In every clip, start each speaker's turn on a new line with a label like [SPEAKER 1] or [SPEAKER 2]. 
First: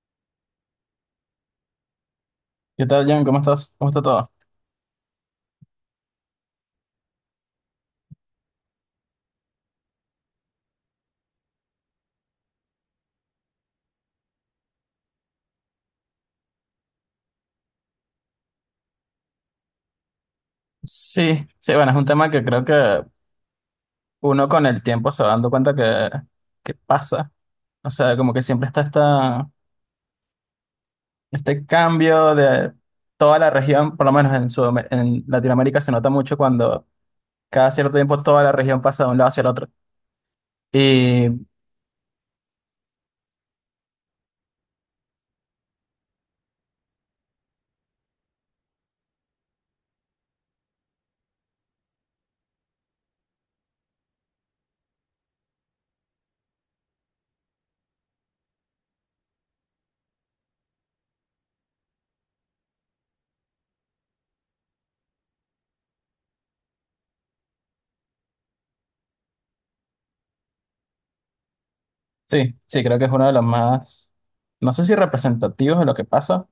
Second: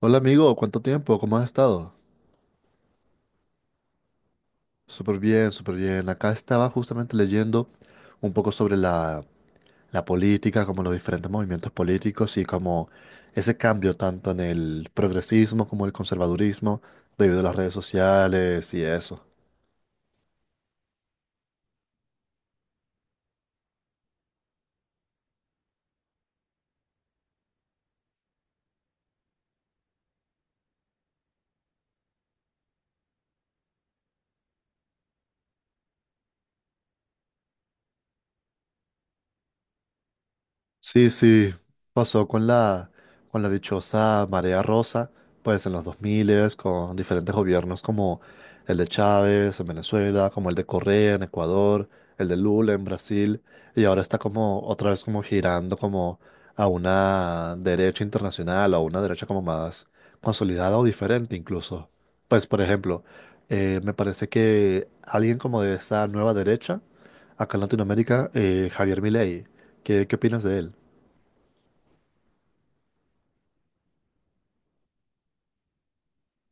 [SPEAKER 1] Hola amigo, ¿cuánto tiempo? ¿Cómo has estado?
[SPEAKER 2] ¿Qué tal, John? ¿Cómo estás? ¿Cómo está todo?
[SPEAKER 1] Súper bien, súper bien. Acá estaba justamente leyendo un poco sobre la política, como los diferentes movimientos políticos y como ese cambio tanto en el progresismo como el conservadurismo debido a las redes sociales y eso.
[SPEAKER 2] Sí, sí, bueno, es un tema que creo que uno con el tiempo se va dando cuenta que pasa. O sea, como que siempre está este cambio de toda la región, por lo menos en Sudam- en Latinoamérica se nota mucho cuando cada cierto tiempo toda la región pasa de un lado hacia el otro.
[SPEAKER 1] Sí,
[SPEAKER 2] Y
[SPEAKER 1] sí, pasó con con la dichosa marea rosa, pues en los 2000 con diferentes gobiernos como el de Chávez en Venezuela, como el de Correa en Ecuador, el de Lula en Brasil, y ahora está como otra vez como girando como a una derecha internacional, a una derecha como más consolidada o diferente incluso. Pues por ejemplo, me parece que alguien como de esa nueva derecha, acá en Latinoamérica, Javier Milei, ¿qué opinas de él?
[SPEAKER 2] sí, sí, creo que es uno de los más, no sé si representativos de lo que pasa,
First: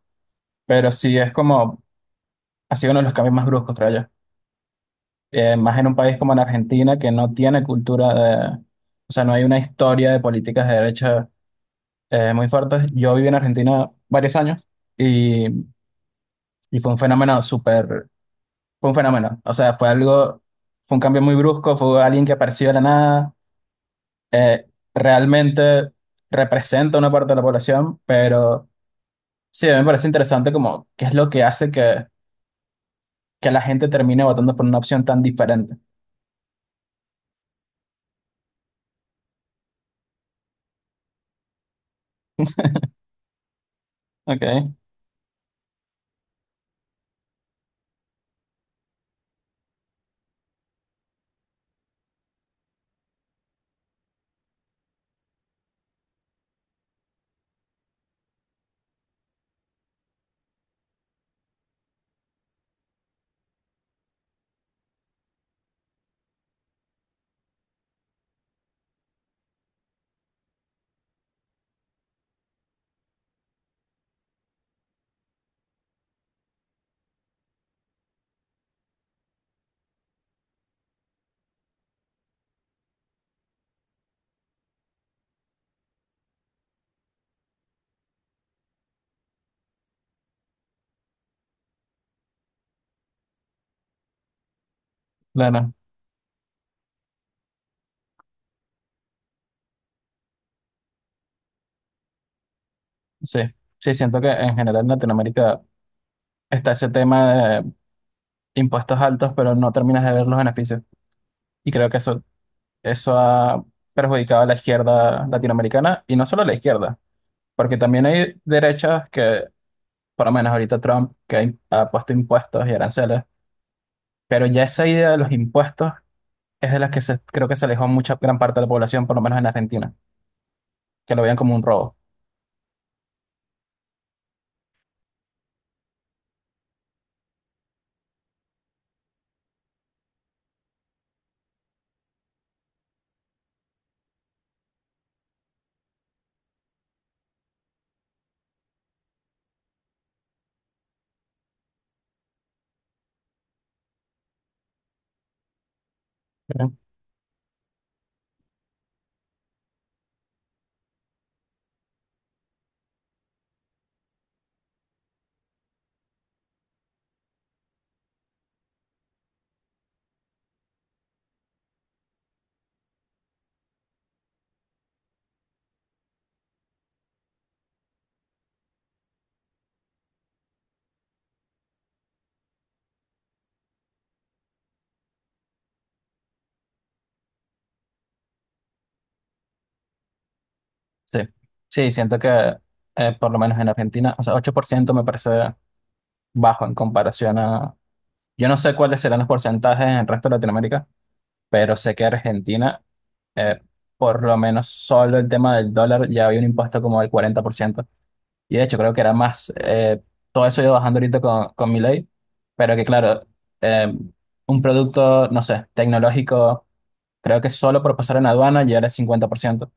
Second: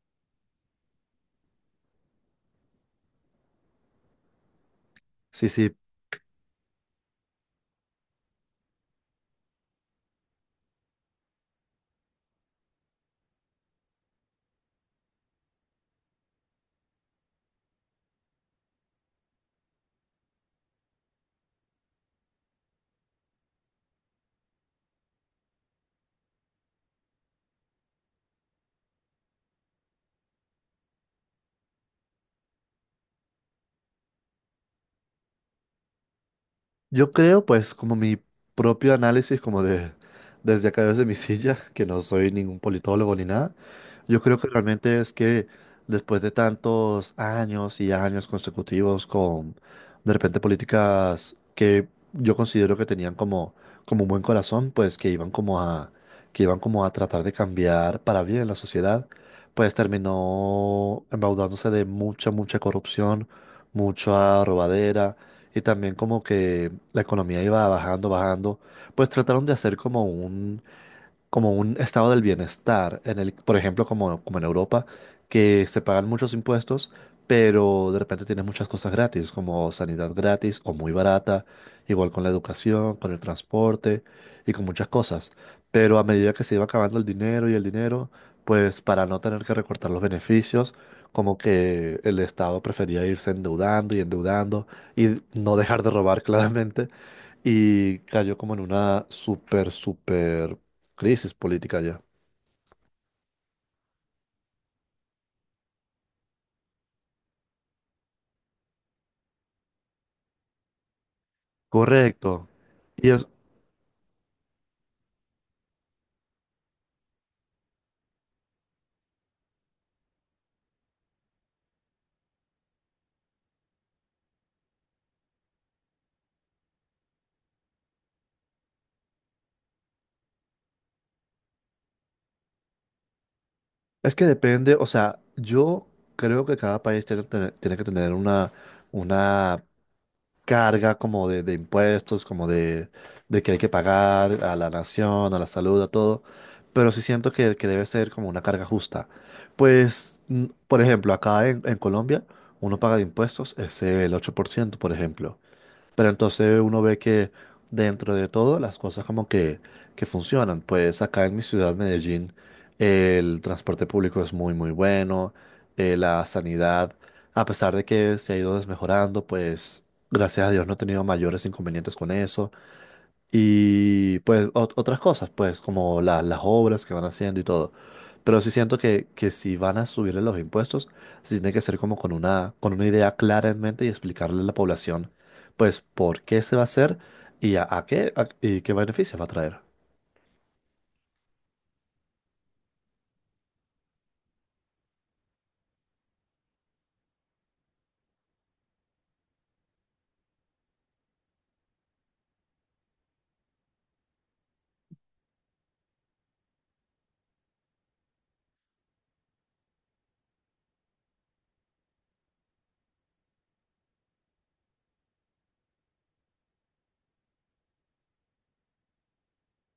[SPEAKER 2] pero sí es como, ha sido uno de los cambios más bruscos, creo yo.
[SPEAKER 1] Sí, sí.
[SPEAKER 2] Más en un país como en Argentina que no tiene cultura de, o sea, no hay una historia de políticas de derecha muy fuertes. Yo viví en Argentina varios años y, y fue un fenómeno súper, fue un fenómeno, o sea, fue algo, fue un cambio muy brusco, fue alguien que apareció de la nada, eh, realmente representa una parte de la población, pero sí, a mí me parece interesante como qué es lo que hace que la gente termine votando por una opción tan diferente.
[SPEAKER 1] Yo creo, pues, como mi propio análisis, como de desde acá desde mi silla, que no soy ningún politólogo ni nada. Yo creo
[SPEAKER 2] Ok,
[SPEAKER 1] que realmente es que después de tantos años y años consecutivos con de repente políticas que yo considero que tenían como un buen corazón, pues que iban como que iban como a tratar de cambiar para bien la sociedad, pues terminó embaudándose de mucha, mucha corrupción, mucha robadera y también como que la economía iba bajando, bajando, pues trataron de hacer como un estado del bienestar, en el, por ejemplo, como en Europa, que se pagan muchos impuestos, pero de repente tienes muchas cosas gratis, como sanidad gratis o muy barata, igual con la educación, con el transporte y con muchas cosas. Pero a medida que se iba acabando el dinero y el dinero, pues para no tener que recortar los beneficios, como que el Estado prefería irse endeudando y endeudando y no
[SPEAKER 2] claro,
[SPEAKER 1] dejar de robar claramente y cayó como en una súper, súper crisis política ya.
[SPEAKER 2] sí. Sí, siento que en general en Latinoamérica está ese tema de impuestos altos, pero no terminas de ver los beneficios. Y creo que eso,
[SPEAKER 1] Correcto. Y
[SPEAKER 2] eso
[SPEAKER 1] es,
[SPEAKER 2] ha perjudicado a la izquierda latinoamericana y no solo a la izquierda, porque también hay derechas por lo menos ahorita Trump, que ha im- ha puesto impuestos y aranceles, pero ya esa idea de los impuestos es de las que se, creo que se alejó mucha gran parte de la población, por lo menos en Argentina, que lo veían como un robo.
[SPEAKER 1] es que depende, o sea, yo creo que cada país tiene que tener una carga como de impuestos, de que hay que pagar a la nación, a la salud, a todo, pero sí siento que debe ser como una carga justa. Pues, por ejemplo, acá en Colombia uno paga de impuestos es el 8% por ejemplo. Pero entonces
[SPEAKER 2] Ujú.
[SPEAKER 1] uno ve que dentro de todo las cosas como que funcionan. Pues acá en mi ciudad, Medellín, el transporte público es muy, muy bueno. La sanidad, a pesar de que se ha ido desmejorando, pues gracias a Dios no he tenido mayores inconvenientes con eso. Y pues otras cosas, pues como las obras que van haciendo y todo. Pero sí siento que si van a subirle los impuestos, sí tiene que ser como con con una idea clara en mente y explicarle a la población, pues, por qué se va a hacer y y qué beneficios va a traer.
[SPEAKER 2] Sí, sí, siento que por lo menos en Argentina, o sea, 8% me parece bajo en comparación a. Yo no sé cuáles serán los porcentajes en el resto de Latinoamérica, pero sé que Argentina, eh, por lo menos solo el tema del dólar, ya había un impuesto como del 40%. Y de hecho, creo que era más. Todo eso iba bajando ahorita con Milei, pero que claro, eh, un producto, no sé, tecnológico, creo que solo por pasar en aduana ya era el 50%.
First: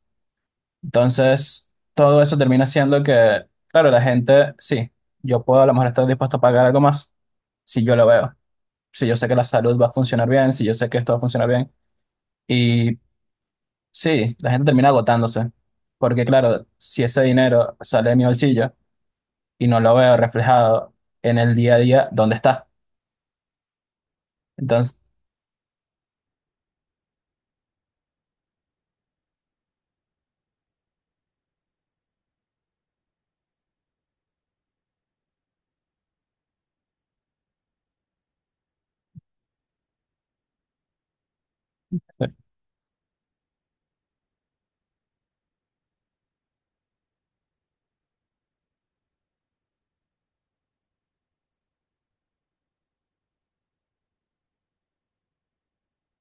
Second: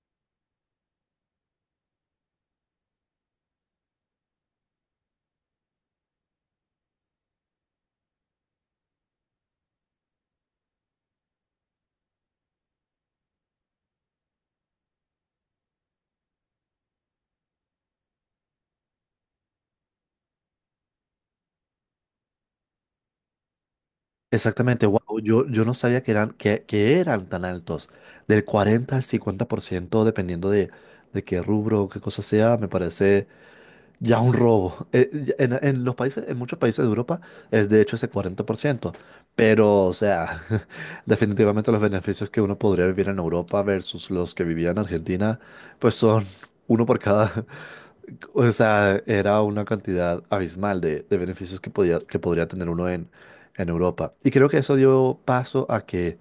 [SPEAKER 2] Entonces, todo eso termina siendo que, claro, la gente, sí, yo puedo a lo mejor estar dispuesto a pagar algo más si yo lo veo, si yo sé que la salud va a funcionar bien, si yo sé que esto va a funcionar bien. Y sí, la gente termina agotándose, porque claro, si ese dinero sale de mi bolsillo y no lo veo reflejado en el día a día, ¿dónde está?
[SPEAKER 1] Exactamente,
[SPEAKER 2] Entonces,
[SPEAKER 1] wow, yo no sabía que que eran tan altos, del 40 al 50% dependiendo de qué rubro o qué cosa sea, me parece ya un robo. En los países, en muchos países de Europa es de hecho ese 40%. Pero, o sea, definitivamente los beneficios que uno podría vivir en Europa versus los que vivía en Argentina, pues son uno por cada. O sea, era una cantidad abismal de beneficios que podía, que podría tener uno en Europa. Y creo que eso dio paso a que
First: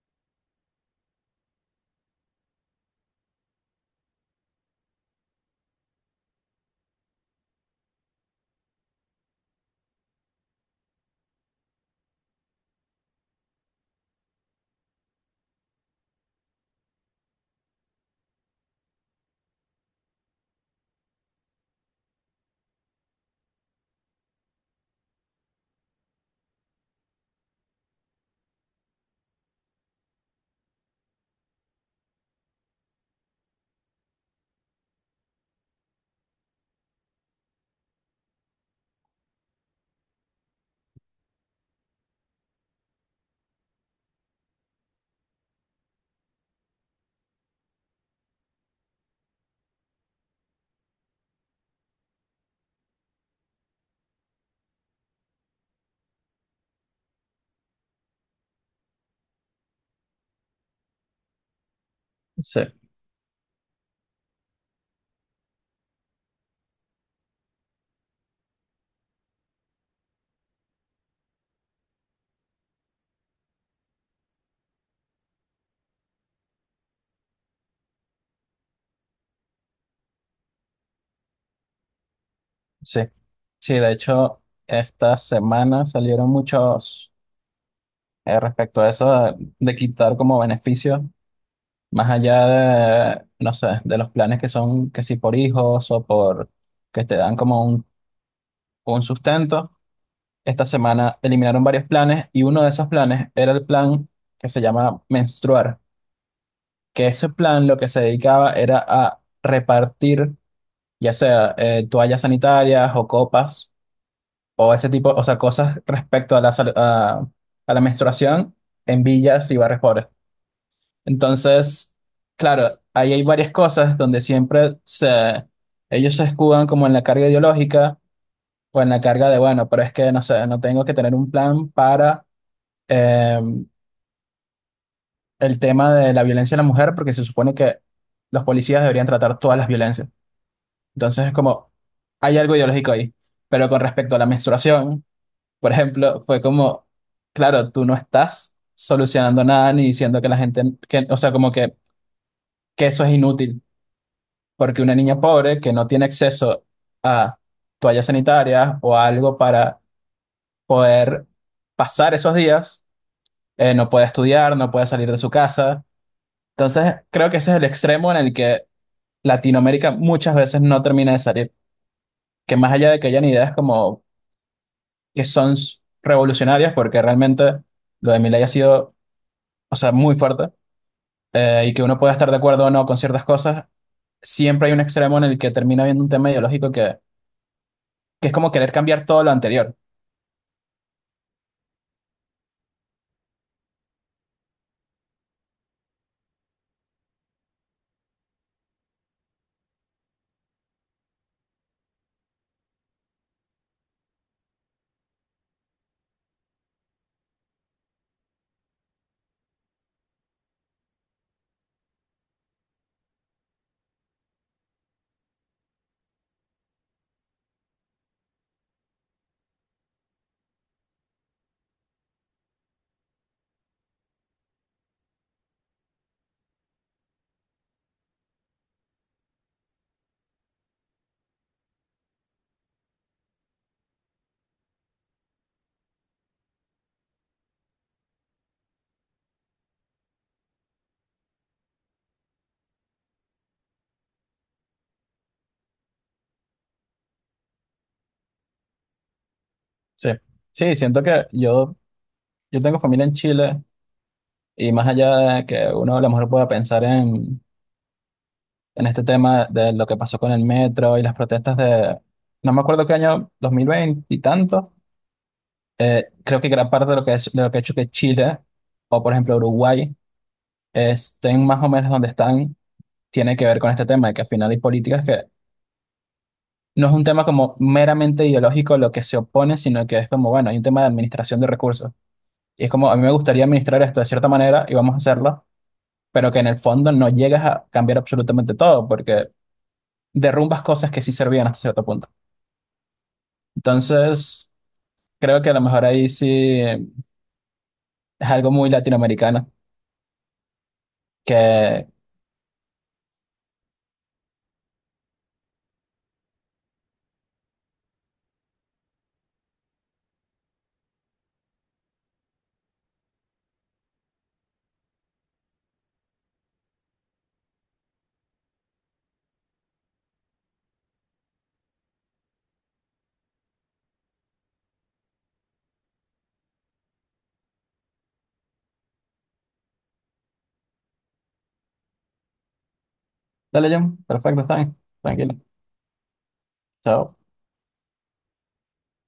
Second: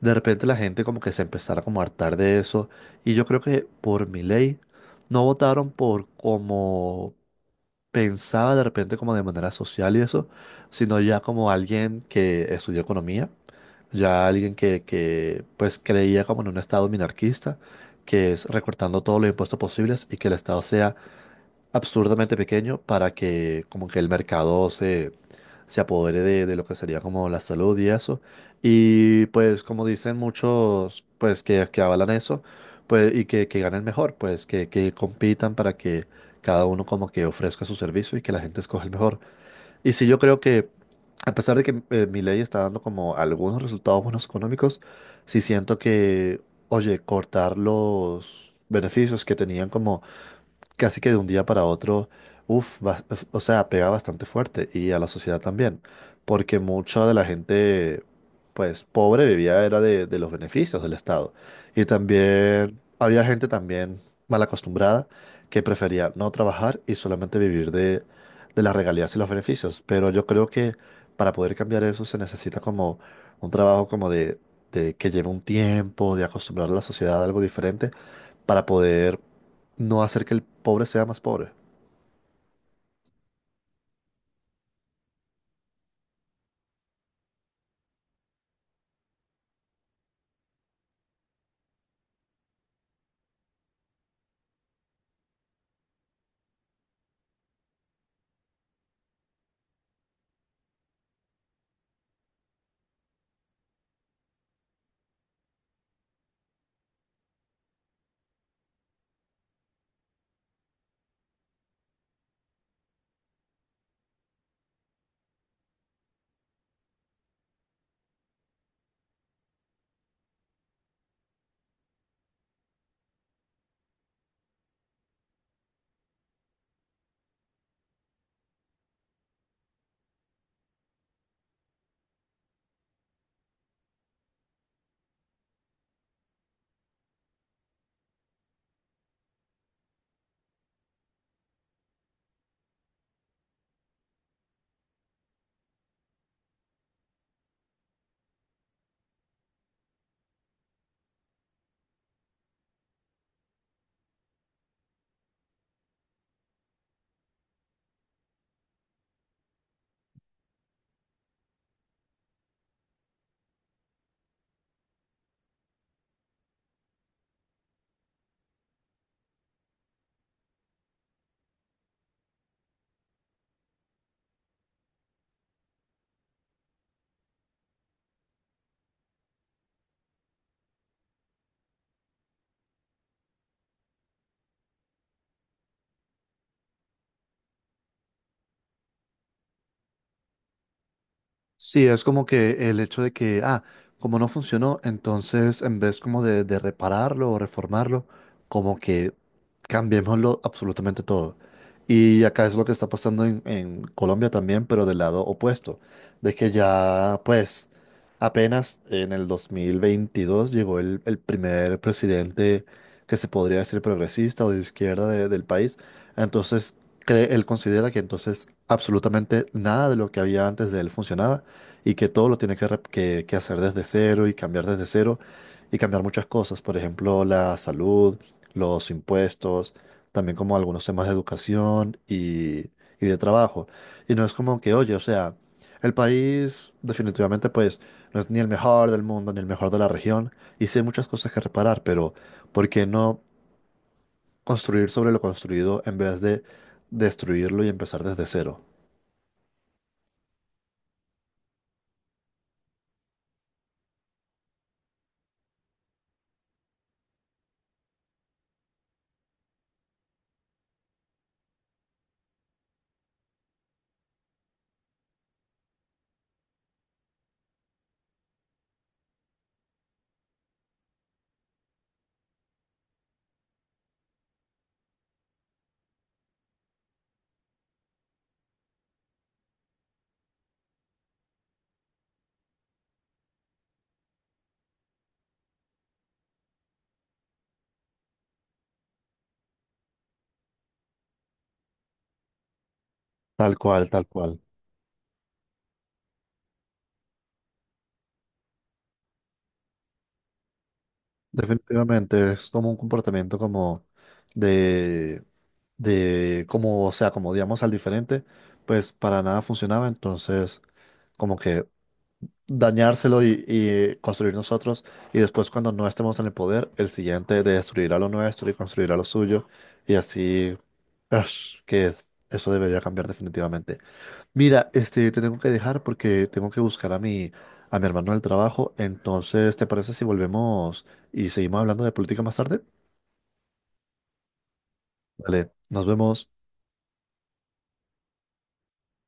[SPEAKER 1] de repente la gente como que se empezara como a hartar de eso. Y yo creo que por mi ley no votaron por como pensaba de repente como de manera social y eso, sino ya como alguien que estudió economía, ya alguien que pues creía como en un estado minarquista, que es recortando todos los impuestos posibles y que el estado sea absurdamente pequeño para que como que el mercado se apodere de lo que sería como la salud y eso. Y pues como dicen muchos pues que avalan eso pues, y que ganen mejor, pues que compitan para que cada uno como que ofrezca su servicio y que la gente escoja el mejor. Y sí, yo creo que a pesar de que mi ley está dando como algunos resultados buenos económicos, sí siento que, oye, cortar los beneficios que tenían como casi que de un día para otro, uff, o sea, pega bastante fuerte y a la sociedad también, porque mucha de la gente, pues, pobre vivía era de los beneficios del Estado. Y
[SPEAKER 2] sí,
[SPEAKER 1] también había gente también mal acostumbrada que prefería no trabajar y solamente vivir de las regalías y los beneficios. Pero yo creo que para poder cambiar eso se necesita como un trabajo como de que lleve un tiempo, de acostumbrar a la sociedad a algo diferente para poder no hacer que el pobre sea más pobre.
[SPEAKER 2] sí, sí, de hecho, esta semana salieron muchos respecto a eso de quitar como beneficio, más allá de, no sé, de los planes que son que si por hijos o por que te dan como un sustento. Esta semana eliminaron varios planes y uno de esos planes era el plan que se llama menstruar, que ese plan lo que se dedicaba era a repartir ya sea toallas sanitarias o copas o ese tipo, o sea, cosas respecto a la, sal- a la menstruación en villas y barrios pobres. Entonces, claro, ahí hay varias cosas donde siempre se, ellos se escudan como en la carga ideológica o en la carga de, bueno, pero es que no sé, no tengo que tener un plan para em, el tema de la violencia a la mujer porque se supone que los policías deberían tratar todas las violencias. Entonces es como, hay algo ideológico ahí. Pero con respecto a la menstruación, por ejemplo, fue como, claro, tú no estás solucionando nada ni diciendo que la gente, que, o sea, como que eso es inútil, porque una niña pobre que no tiene acceso a toallas sanitarias o a algo para poder pasar esos días, no puede estudiar, no puede salir de su casa. Entonces, creo que ese es el extremo en el que Latinoamérica muchas veces no termina de salir. Que más allá de que hayan ideas como que son s- revolucionarias, porque realmente lo de Milei ha sido, o sea, muy fuerte, y que uno pueda estar de acuerdo o no con ciertas cosas, siempre hay un extremo en el que termina habiendo un tema ideológico que es como querer cambiar todo lo anterior.
[SPEAKER 1] Sí, es como que el hecho de que, ah, como no funcionó, entonces en vez como de repararlo o reformarlo, como que cambiémoslo absolutamente todo. Y acá es lo que está pasando en Colombia también, pero del lado opuesto, de que ya pues apenas en el 2022 llegó el primer presidente que se podría decir progresista o de izquierda del país, entonces él considera que entonces absolutamente nada de lo que había antes de él funcionaba y que todo lo tiene que hacer desde cero y cambiar desde cero y cambiar muchas cosas, por ejemplo, la salud, los impuestos, también como algunos temas de educación y de trabajo. Y no es como que, oye, o sea, el país definitivamente pues no es ni el mejor del mundo ni el mejor de la región y sí hay muchas cosas que reparar, pero ¿por qué no construir sobre lo construido en vez de destruirlo y empezar desde cero?
[SPEAKER 2] Sí, sí, siento que yo tengo familia en Chile, y más allá de que uno a lo mejor pueda pensar en este tema de lo que pasó con el metro y las protestas de, no me acuerdo qué año, 2020 y tantos. Creo que gran parte de lo que es, de lo que ha hecho que Chile o por ejemplo Uruguay estén más o menos donde están tiene que ver con este tema de que al final hay políticas que no es un tema como meramente ideológico lo que se opone, sino que es como, bueno, hay un tema de administración de recursos. Y es como, a mí me gustaría administrar esto de cierta manera y vamos a hacerlo, pero que en el fondo no llegas a cambiar absolutamente todo porque derrumbas cosas que sí servían hasta cierto punto.
[SPEAKER 1] Tal cual, tal cual.
[SPEAKER 2] Entonces, creo que a lo mejor ahí sí es algo muy latinoamericano. Que
[SPEAKER 1] Definitivamente, es como un comportamiento como de, o sea, como digamos al diferente, pues para nada funcionaba, entonces como que dañárselo y construir nosotros, y después cuando no estemos en el poder, el siguiente de destruirá lo nuestro y construirá lo suyo, y así, ash, que eso debería cambiar definitivamente. Mira, este, te tengo que dejar porque tengo que buscar a a mi hermano del trabajo. Entonces, ¿te parece si volvemos y seguimos hablando de política más tarde?
[SPEAKER 2] dale, John. Perfecto, está bien. Tranquilo.
[SPEAKER 1] Vale, nos vemos.
[SPEAKER 2] Chao.